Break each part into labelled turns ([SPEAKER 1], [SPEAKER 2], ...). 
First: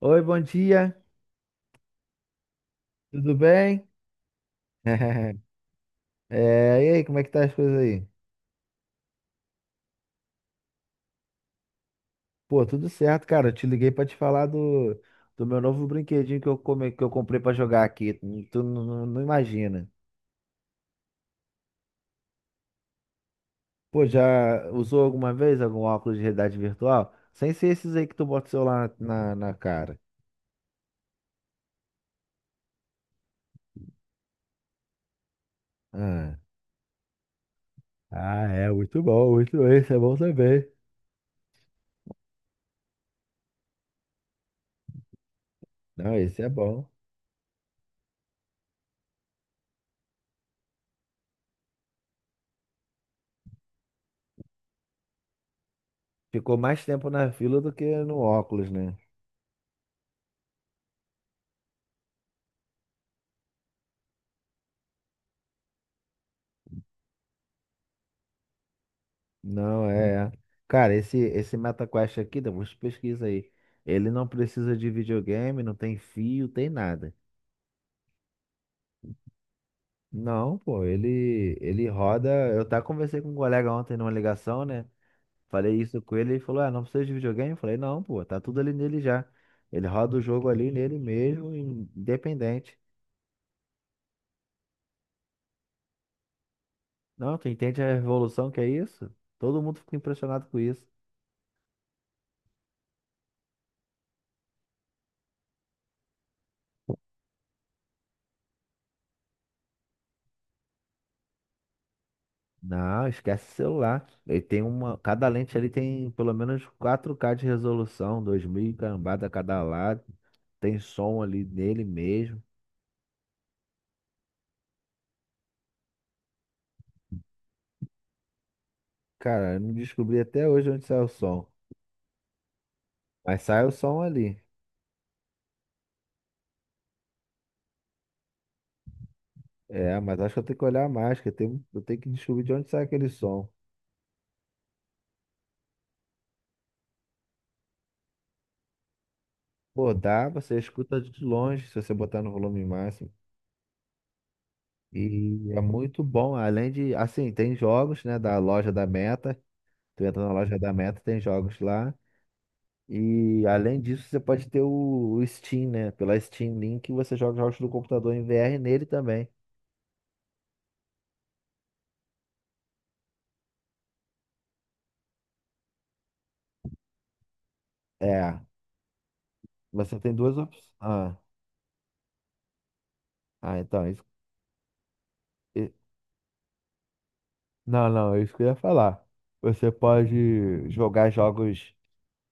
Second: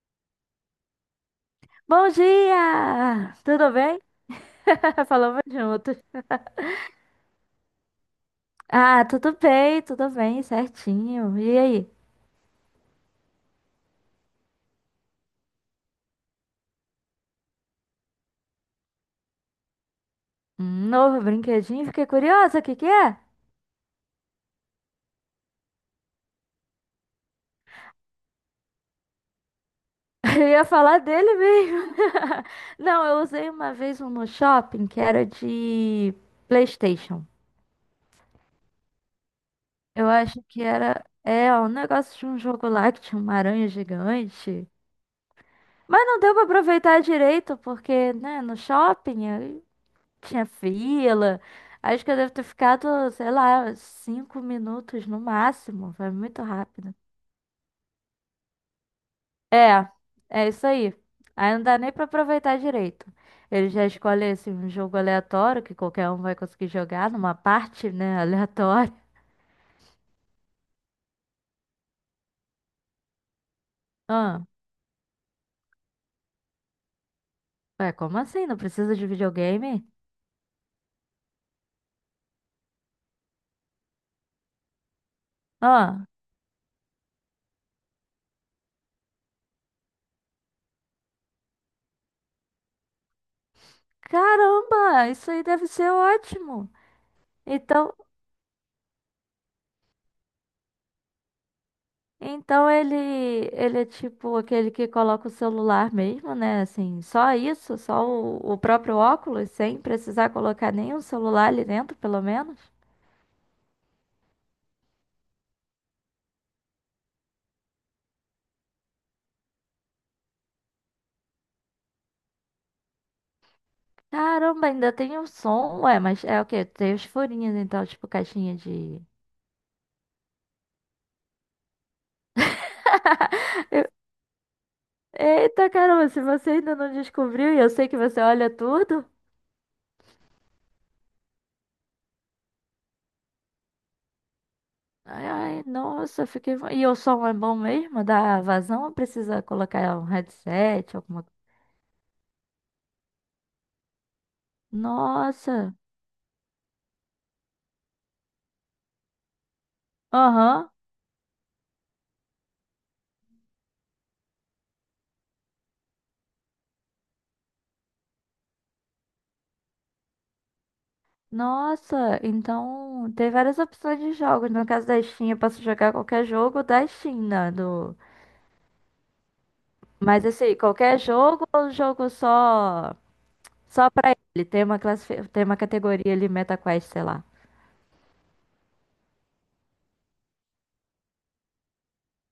[SPEAKER 1] Oi, bom dia,
[SPEAKER 2] Bom
[SPEAKER 1] tudo
[SPEAKER 2] dia! Tudo
[SPEAKER 1] bem?
[SPEAKER 2] bem? Falamos juntos.
[SPEAKER 1] E aí, como é que tá as coisas aí?
[SPEAKER 2] Ah, tudo bem, certinho. E aí?
[SPEAKER 1] Pô, tudo certo, cara. Eu te liguei pra te falar do meu novo brinquedinho que eu comprei pra jogar aqui. Tu não imagina.
[SPEAKER 2] Um novo brinquedinho? Fiquei curiosa, o que que é?
[SPEAKER 1] Pô, já usou alguma vez algum óculos de realidade virtual? Sem ser esses aí que tu bota o celular na cara.
[SPEAKER 2] Eu ia falar dele mesmo. Não, eu usei uma vez um no shopping que era de
[SPEAKER 1] Ah,
[SPEAKER 2] PlayStation.
[SPEAKER 1] Ah, é, muito bom, muito bom. Esse é
[SPEAKER 2] Eu
[SPEAKER 1] bom
[SPEAKER 2] acho que
[SPEAKER 1] também.
[SPEAKER 2] era, é, um negócio de um jogo lá que tinha uma aranha gigante. Mas
[SPEAKER 1] Não,
[SPEAKER 2] não deu
[SPEAKER 1] esse
[SPEAKER 2] pra
[SPEAKER 1] é bom.
[SPEAKER 2] aproveitar direito, porque, né, no shopping, tinha fila. Acho que eu devo ter ficado, sei lá, 5 minutos no máximo. Foi muito
[SPEAKER 1] Ficou mais
[SPEAKER 2] rápido.
[SPEAKER 1] tempo na fila do que no óculos, né?
[SPEAKER 2] É, é isso aí. Aí não dá nem pra aproveitar direito. Ele já escolhe assim, um jogo aleatório que qualquer um vai conseguir jogar numa parte, né, aleatória.
[SPEAKER 1] Não, é. Cara, esse MetaQuest aqui, depois pesquisa aí. Ele não
[SPEAKER 2] Ah,
[SPEAKER 1] precisa de videogame, não tem fio, tem nada.
[SPEAKER 2] ué, como assim? Não precisa de videogame?
[SPEAKER 1] Não, pô, ele roda. Eu até conversei com um colega ontem numa ligação, né? Falei isso
[SPEAKER 2] Ah,
[SPEAKER 1] com ele, ele falou: "Ah, não precisa de videogame?" Eu falei: "Não, pô, tá tudo ali nele já." Ele roda o jogo ali nele mesmo, independente.
[SPEAKER 2] caramba, isso aí deve ser ótimo.
[SPEAKER 1] Não, tu entende
[SPEAKER 2] Então,
[SPEAKER 1] a revolução que é isso? Todo mundo fica impressionado com isso.
[SPEAKER 2] Então ele, ele é tipo aquele que coloca o celular mesmo, né? Assim, só isso, só o próprio óculos, sem precisar colocar nenhum celular ali dentro, pelo menos.
[SPEAKER 1] Não, esquece o celular. Ele tem uma. Cada lente ali tem pelo menos 4K de resolução, 2000 e cambada a cada lado. Tem som ali nele mesmo.
[SPEAKER 2] Caramba, ainda tem o som. Ué, mas é o quê? Tem os furinhos, então, tipo caixinha de.
[SPEAKER 1] Cara, eu não descobri até hoje onde sai o som. Mas sai o
[SPEAKER 2] Eu-
[SPEAKER 1] som ali.
[SPEAKER 2] Eita, caramba, se você ainda não descobriu, e eu sei que você olha tudo.
[SPEAKER 1] É, mas acho que eu tenho que olhar mais, eu tenho que descobrir de onde sai aquele som.
[SPEAKER 2] Ai, ai, nossa, fiquei. E o som é bom mesmo? Dá vazão ou precisa
[SPEAKER 1] Pô,
[SPEAKER 2] colocar um
[SPEAKER 1] dá, você
[SPEAKER 2] headset,
[SPEAKER 1] escuta
[SPEAKER 2] alguma
[SPEAKER 1] de
[SPEAKER 2] coisa?
[SPEAKER 1] longe, se você botar no volume máximo. E é
[SPEAKER 2] Nossa,
[SPEAKER 1] muito bom. Além de, assim, tem jogos, né, da loja da Meta. Tu entra na loja
[SPEAKER 2] aham.
[SPEAKER 1] da Meta, tem jogos lá. E além disso, você pode ter o Steam, né? Pela Steam Link, você joga jogos do computador em VR nele também.
[SPEAKER 2] Nossa, então tem várias opções de jogos. No caso da Steam, eu posso jogar qualquer jogo da Steam, né? Do...
[SPEAKER 1] É, você tem
[SPEAKER 2] Mas
[SPEAKER 1] duas
[SPEAKER 2] assim,
[SPEAKER 1] opções.
[SPEAKER 2] qualquer jogo ou um jogo só
[SPEAKER 1] Ah, então,
[SPEAKER 2] só
[SPEAKER 1] isso,
[SPEAKER 2] pra ele? Tem uma tem uma
[SPEAKER 1] e-
[SPEAKER 2] categoria ali, MetaQuest, sei lá.
[SPEAKER 1] não, não, é isso que eu ia falar. Você pode jogar jogos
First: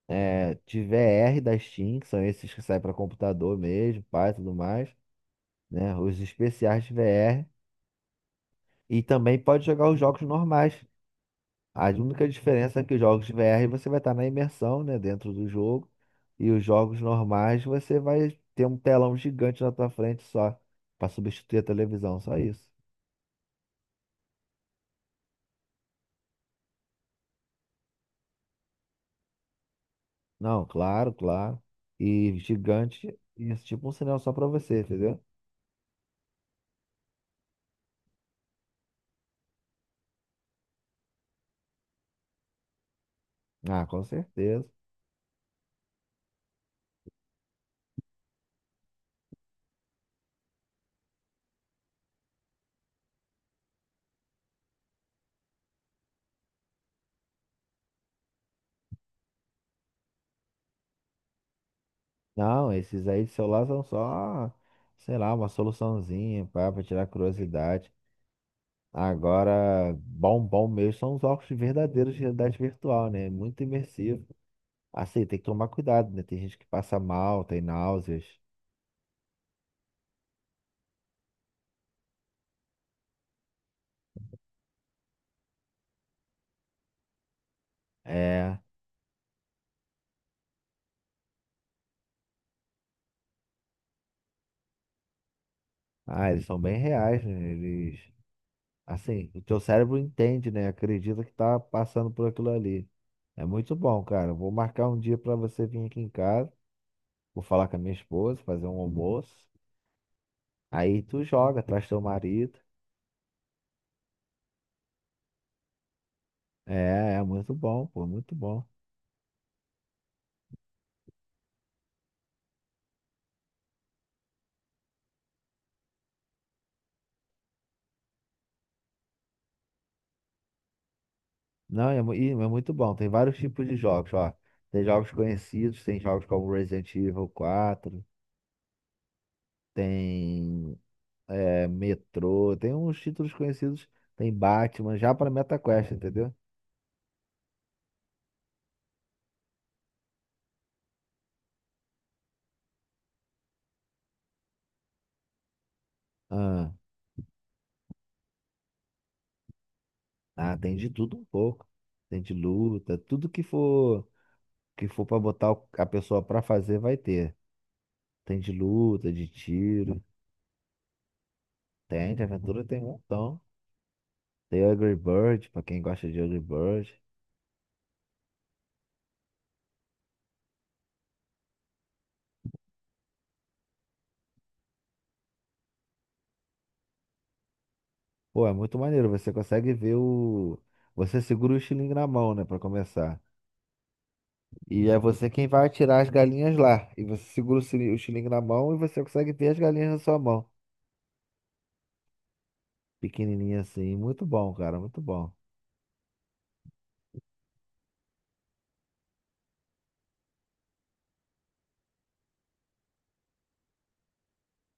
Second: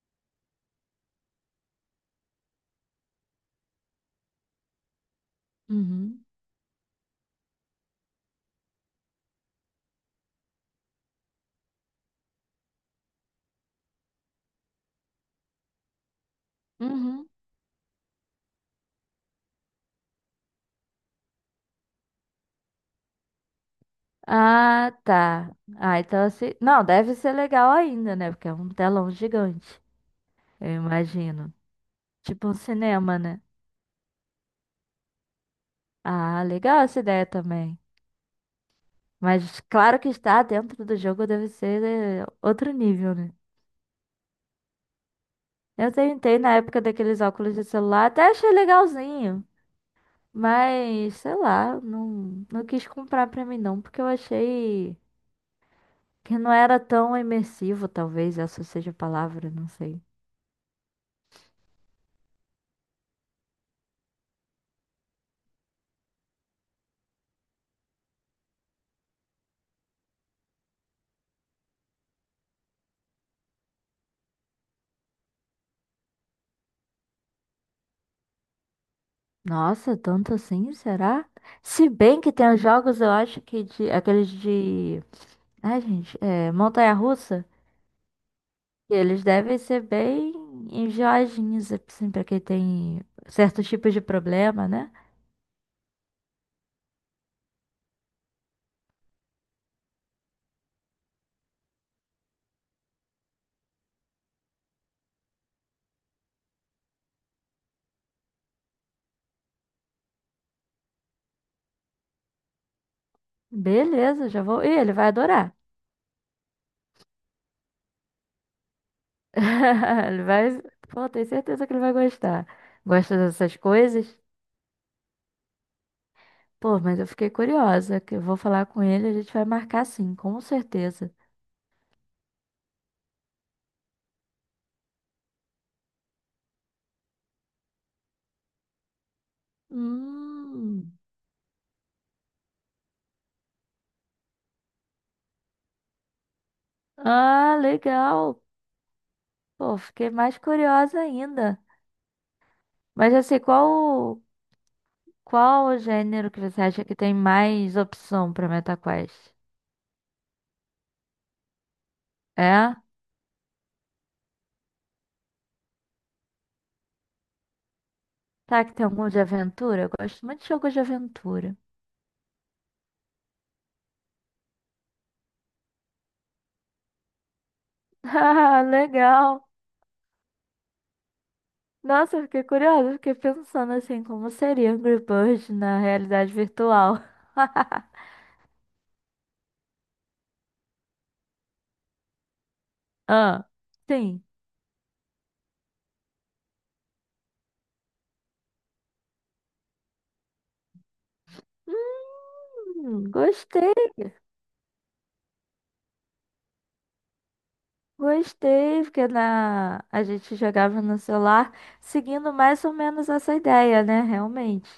[SPEAKER 1] de V R da Steam, que são esses que saem para computador mesmo, pai, tudo mais, né? Os
[SPEAKER 2] Uhum.
[SPEAKER 1] especiais de VR. E também pode jogar os jogos normais. A única diferença é que os jogos de VR você vai estar na imersão, né, dentro do jogo, e os jogos
[SPEAKER 2] Uhum.
[SPEAKER 1] normais você vai ter um telão gigante na tua frente só, para substituir a televisão, só isso.
[SPEAKER 2] Ah, tá. Ah, então assim. Não, deve ser legal ainda, né? Porque é um telão gigante,
[SPEAKER 1] Não,
[SPEAKER 2] eu
[SPEAKER 1] claro,
[SPEAKER 2] imagino.
[SPEAKER 1] claro. E
[SPEAKER 2] Tipo um
[SPEAKER 1] gigante,
[SPEAKER 2] cinema, né?
[SPEAKER 1] isso tipo um sinal só para você, entendeu?
[SPEAKER 2] Ah, legal essa ideia também. Mas claro que estar dentro do jogo deve ser outro nível, né?
[SPEAKER 1] Ah, com certeza.
[SPEAKER 2] Eu tentei na época daqueles óculos de celular, até achei legalzinho. Mas, sei lá, não, não quis comprar pra mim não, porque eu achei que não era tão imersivo, talvez essa seja a palavra, não sei.
[SPEAKER 1] Não, esses aí de celular são só, sei lá, uma soluçãozinha para tirar curiosidade. Agora, bom mesmo são os óculos verdadeiros de realidade virtual, né? Muito imersivo. Assim, tem que tomar cuidado, né? Tem gente que passa mal, tem náuseas.
[SPEAKER 2] Nossa, tanto assim, será? Se bem que tem os jogos, eu acho que de, aqueles de. Ai, gente, é, montanha-russa,
[SPEAKER 1] É.
[SPEAKER 2] que eles devem ser bem enjoadinhos, assim, pra quem tem certos tipos de problema, né?
[SPEAKER 1] Ah, eles são bem reais, né? Eles. Assim, o teu cérebro entende, né? Acredita que tá passando por aquilo ali. É muito bom, cara. Vou marcar um dia pra você vir aqui em casa. Vou falar com a minha esposa, fazer um almoço. Aí tu joga, traz teu marido.
[SPEAKER 2] Beleza, já vou. Ih, ele vai adorar.
[SPEAKER 1] É, é muito bom, pô, muito bom.
[SPEAKER 2] Ele vai. Pô, tenho certeza que ele vai gostar. Gosta dessas coisas? Pô, mas eu fiquei curiosa, que eu vou falar com ele, a gente vai marcar sim, com certeza.
[SPEAKER 1] Não, é muito bom. Tem vários tipos de jogos, ó. Tem jogos conhecidos, tem jogos como Resident Evil 4. Tem
[SPEAKER 2] Hum.
[SPEAKER 1] Metrô, tem uns títulos conhecidos, tem Batman, já para MetaQuest, entendeu?
[SPEAKER 2] Ah, legal. Pô, fiquei mais curiosa ainda. Mas assim, qual o gênero que você
[SPEAKER 1] Ah,
[SPEAKER 2] acha que tem mais opção para MetaQuest?
[SPEAKER 1] ah, tem de tudo um pouco. Tem de
[SPEAKER 2] É?
[SPEAKER 1] luta, tudo que for para botar a pessoa para fazer vai ter. Tem de
[SPEAKER 2] Tá, que tem algum
[SPEAKER 1] luta,
[SPEAKER 2] de
[SPEAKER 1] de
[SPEAKER 2] aventura? Eu
[SPEAKER 1] tiro,
[SPEAKER 2] gosto muito de jogos de aventura.
[SPEAKER 1] tem de aventura, tem um montão. Tem Angry Bird, para quem gosta de Angry Bird.
[SPEAKER 2] Ah, legal. Nossa, eu fiquei curiosa, eu fiquei pensando assim, como seria Angry Birds na realidade virtual?
[SPEAKER 1] Pô, é muito maneiro, você segura o estilingue na mão, né, para começar.
[SPEAKER 2] Ah, sim.
[SPEAKER 1] E é você quem vai atirar as galinhas lá. E você segura o o xilingue na mão e você consegue ver as galinhas na sua mão. Pequenininha
[SPEAKER 2] Gostei,
[SPEAKER 1] assim. Muito bom, cara. Muito bom.
[SPEAKER 2] gostei, porque na... a gente jogava no celular seguindo mais ou menos essa ideia, né? Realmente.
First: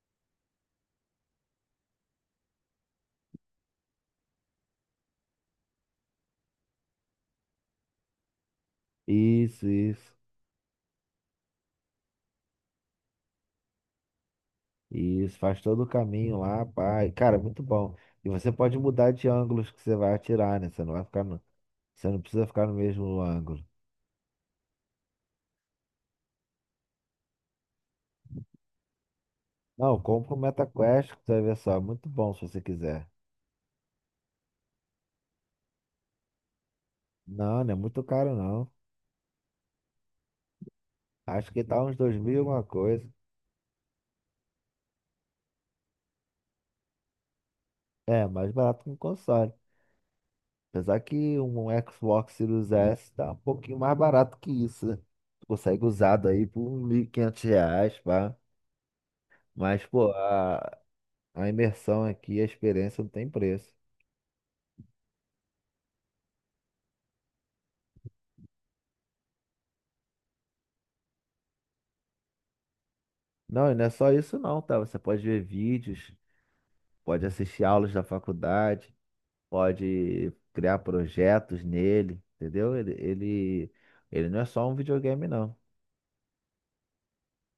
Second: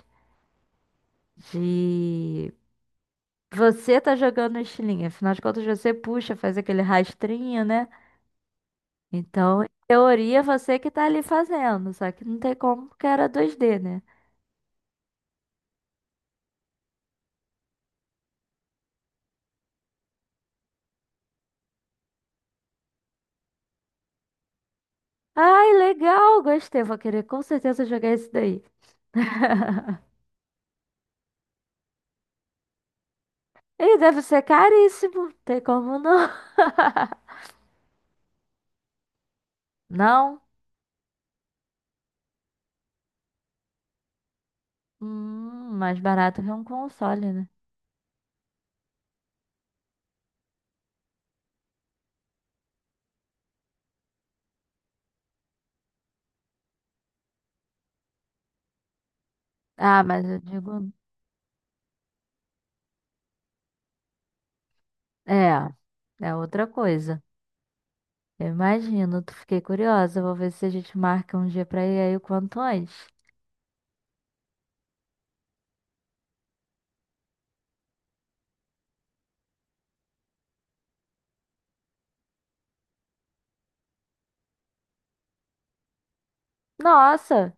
[SPEAKER 2] De você tá jogando estilingue, afinal de contas você puxa, faz aquele rastrinho, né? Então,
[SPEAKER 1] Isso,
[SPEAKER 2] em
[SPEAKER 1] isso.
[SPEAKER 2] teoria, você que tá ali fazendo, só que não tem como porque era 2D, né?
[SPEAKER 1] Isso. Faz todo o caminho lá, pai. Cara, muito bom. E você pode mudar de ângulos que você vai atirar, né? Você não precisa ficar no mesmo ângulo.
[SPEAKER 2] Ai, legal, gostei. Vou querer com certeza jogar esse daí.
[SPEAKER 1] Não, compra o MetaQuest, que você vai ver só. Muito bom se você quiser.
[SPEAKER 2] Ele deve ser caríssimo, tem como não?
[SPEAKER 1] Não, não é muito caro, não.
[SPEAKER 2] Não?
[SPEAKER 1] Acho que tá uns 2000 e alguma coisa.
[SPEAKER 2] Mais barato que um console, né?
[SPEAKER 1] É, mais barato que um console. Apesar que um Xbox Series S tá um pouquinho mais barato que isso, né? Tu consegue usado aí por R$ 1.500, pá. Mas,
[SPEAKER 2] Ah,
[SPEAKER 1] pô,
[SPEAKER 2] mas eu
[SPEAKER 1] a,
[SPEAKER 2] digo.
[SPEAKER 1] a imersão aqui, a experiência não tem preço.
[SPEAKER 2] É, é outra coisa. Eu imagino, tu fiquei curiosa. Vou ver se a gente marca um dia pra ir aí o quanto antes.
[SPEAKER 1] Não, e não é só isso não, tá? Você pode ver vídeos, pode assistir aulas da faculdade, pode criar projetos nele, entendeu? Ele não é só um videogame, não.
[SPEAKER 2] Nossa!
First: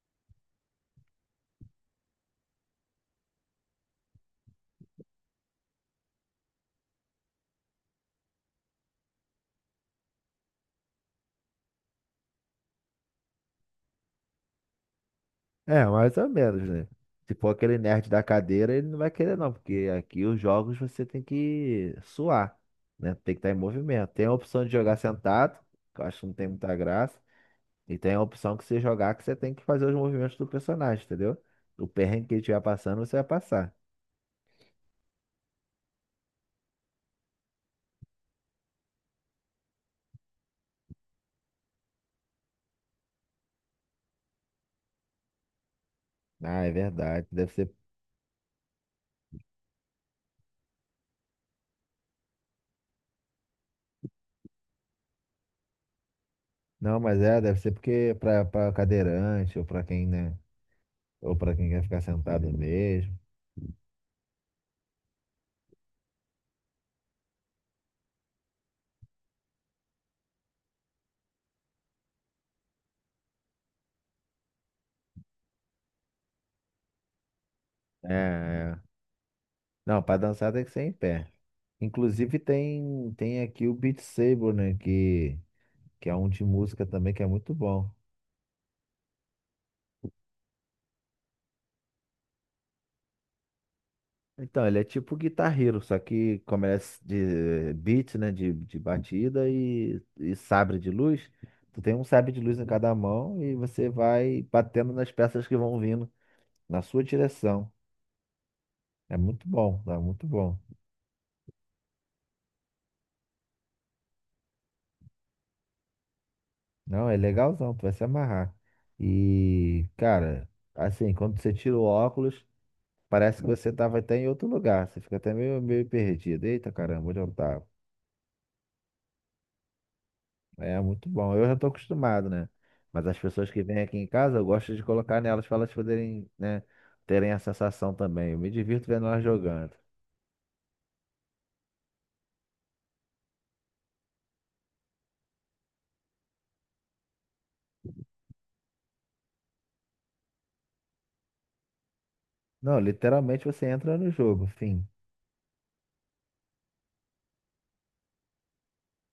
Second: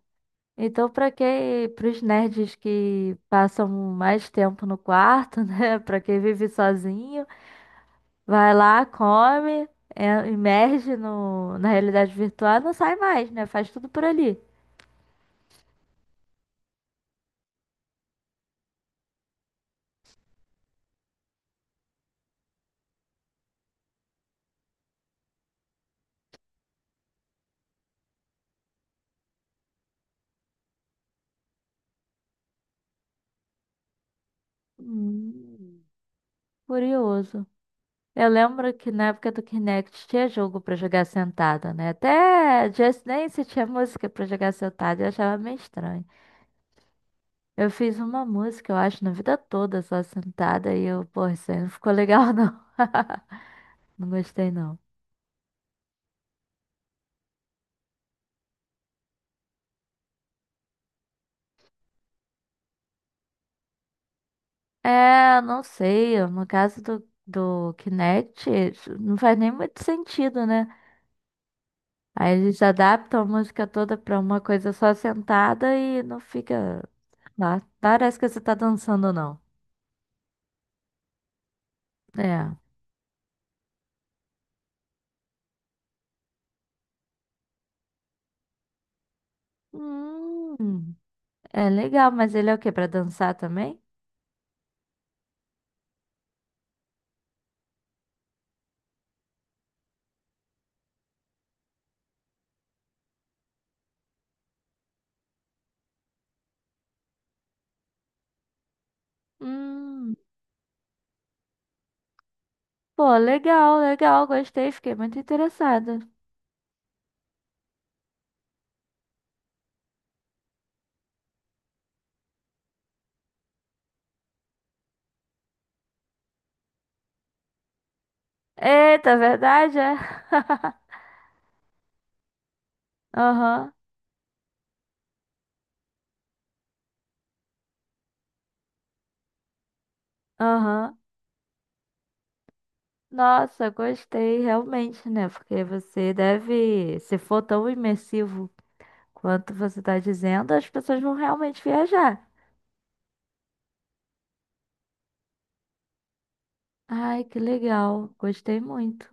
[SPEAKER 2] Então, pra quem, pros nerds que passam mais tempo no quarto, né? Pra quem vive sozinho. Vai lá, imerge na realidade virtual, não sai mais, né? Faz tudo por ali.
[SPEAKER 1] É, mais ou menos, né? Se for aquele nerd da cadeira, ele não vai querer não, porque aqui os jogos você tem que suar, né? Tem que estar em movimento. Tem a opção de jogar sentado, que eu acho que não tem muita graça, e tem a opção que você jogar que você tem que fazer os movimentos do personagem, entendeu? O perrengue que ele estiver passando, você vai passar.
[SPEAKER 2] Hum. Curioso. Eu lembro que na época do Kinect tinha jogo pra jogar sentada, né? Até Just Dance tinha música pra jogar sentada, eu achava meio estranho.
[SPEAKER 1] Ah, é verdade. Deve
[SPEAKER 2] Eu
[SPEAKER 1] ser.
[SPEAKER 2] fiz uma música, eu acho, na vida toda só sentada e eu, pô, isso aí não ficou legal não. Não gostei não.
[SPEAKER 1] Não, mas é, deve ser porque pra cadeirante, ou pra quem, né? Ou pra quem quer ficar sentado mesmo.
[SPEAKER 2] É, não sei, no caso do Kinect, isso não faz nem muito sentido, né? Aí eles adaptam a música toda pra uma coisa só sentada e não fica lá.
[SPEAKER 1] É,
[SPEAKER 2] Parece que você tá
[SPEAKER 1] é.
[SPEAKER 2] dançando, não.
[SPEAKER 1] Não, pra dançar tem que ser em pé. Inclusive
[SPEAKER 2] É.
[SPEAKER 1] tem aqui o Beat Saber, né? Que é um de música também que é muito bom.
[SPEAKER 2] Hum, é legal, mas ele é o quê? Pra dançar também?
[SPEAKER 1] Então, ele é tipo Guitar Hero, só que como ele é de beat, né? De batida e sabre de luz. Tu tem um sabre de luz em cada mão e você vai batendo nas peças que vão vindo na sua direção. É muito bom, é
[SPEAKER 2] Hum,
[SPEAKER 1] muito bom.
[SPEAKER 2] pô, legal, legal, gostei, fiquei muito interessada.
[SPEAKER 1] Não, é legalzão, tu vai se amarrar. E, cara, assim, quando você tira o óculos. Parece que você tava até em outro lugar. Você fica até meio perdido. Eita, caramba, onde eu tava?
[SPEAKER 2] Eita, verdade, é?
[SPEAKER 1] É muito bom. Eu já tô acostumado, né? Mas as pessoas que
[SPEAKER 2] Aham,
[SPEAKER 1] vêm aqui em casa, eu gosto de colocar nelas para elas poderem, né, terem a sensação também. Eu me divirto vendo elas jogando.
[SPEAKER 2] aham. Nossa, gostei, realmente, né? Porque você deve, se for tão imersivo quanto você tá dizendo, as pessoas vão realmente viajar.
[SPEAKER 1] Não, literalmente você entra no jogo, fim.
[SPEAKER 2] Ai, que legal. Gostei muito.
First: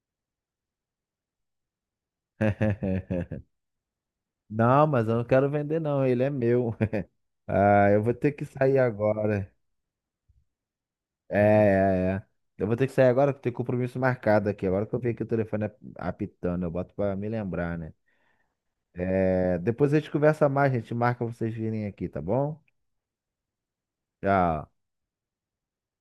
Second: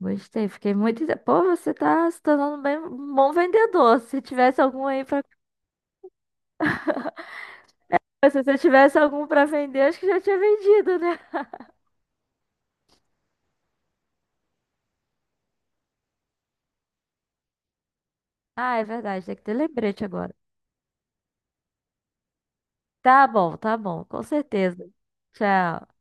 [SPEAKER 2] Gostei. Fiquei muito. Pô, você tá se tornando bem um bom vendedor. Se tivesse
[SPEAKER 1] Não,
[SPEAKER 2] algum aí
[SPEAKER 1] mas eu
[SPEAKER 2] pra.
[SPEAKER 1] não quero vender, não. Ele é meu. Ah, eu vou ter
[SPEAKER 2] Se
[SPEAKER 1] que
[SPEAKER 2] você
[SPEAKER 1] sair
[SPEAKER 2] tivesse algum pra
[SPEAKER 1] agora.
[SPEAKER 2] vender, acho que já tinha vendido, né?
[SPEAKER 1] É, é, é. Eu vou ter que sair agora, porque tem compromisso marcado aqui. Agora que eu vi que o telefone apitando, eu boto pra me lembrar, né?
[SPEAKER 2] Ah, é verdade. Tem que ter
[SPEAKER 1] É, depois a
[SPEAKER 2] lembrete
[SPEAKER 1] gente
[SPEAKER 2] agora.
[SPEAKER 1] conversa mais, gente marca vocês virem aqui, tá bom?
[SPEAKER 2] Tá bom, tá bom. Com
[SPEAKER 1] Tchau.
[SPEAKER 2] certeza. Tchau.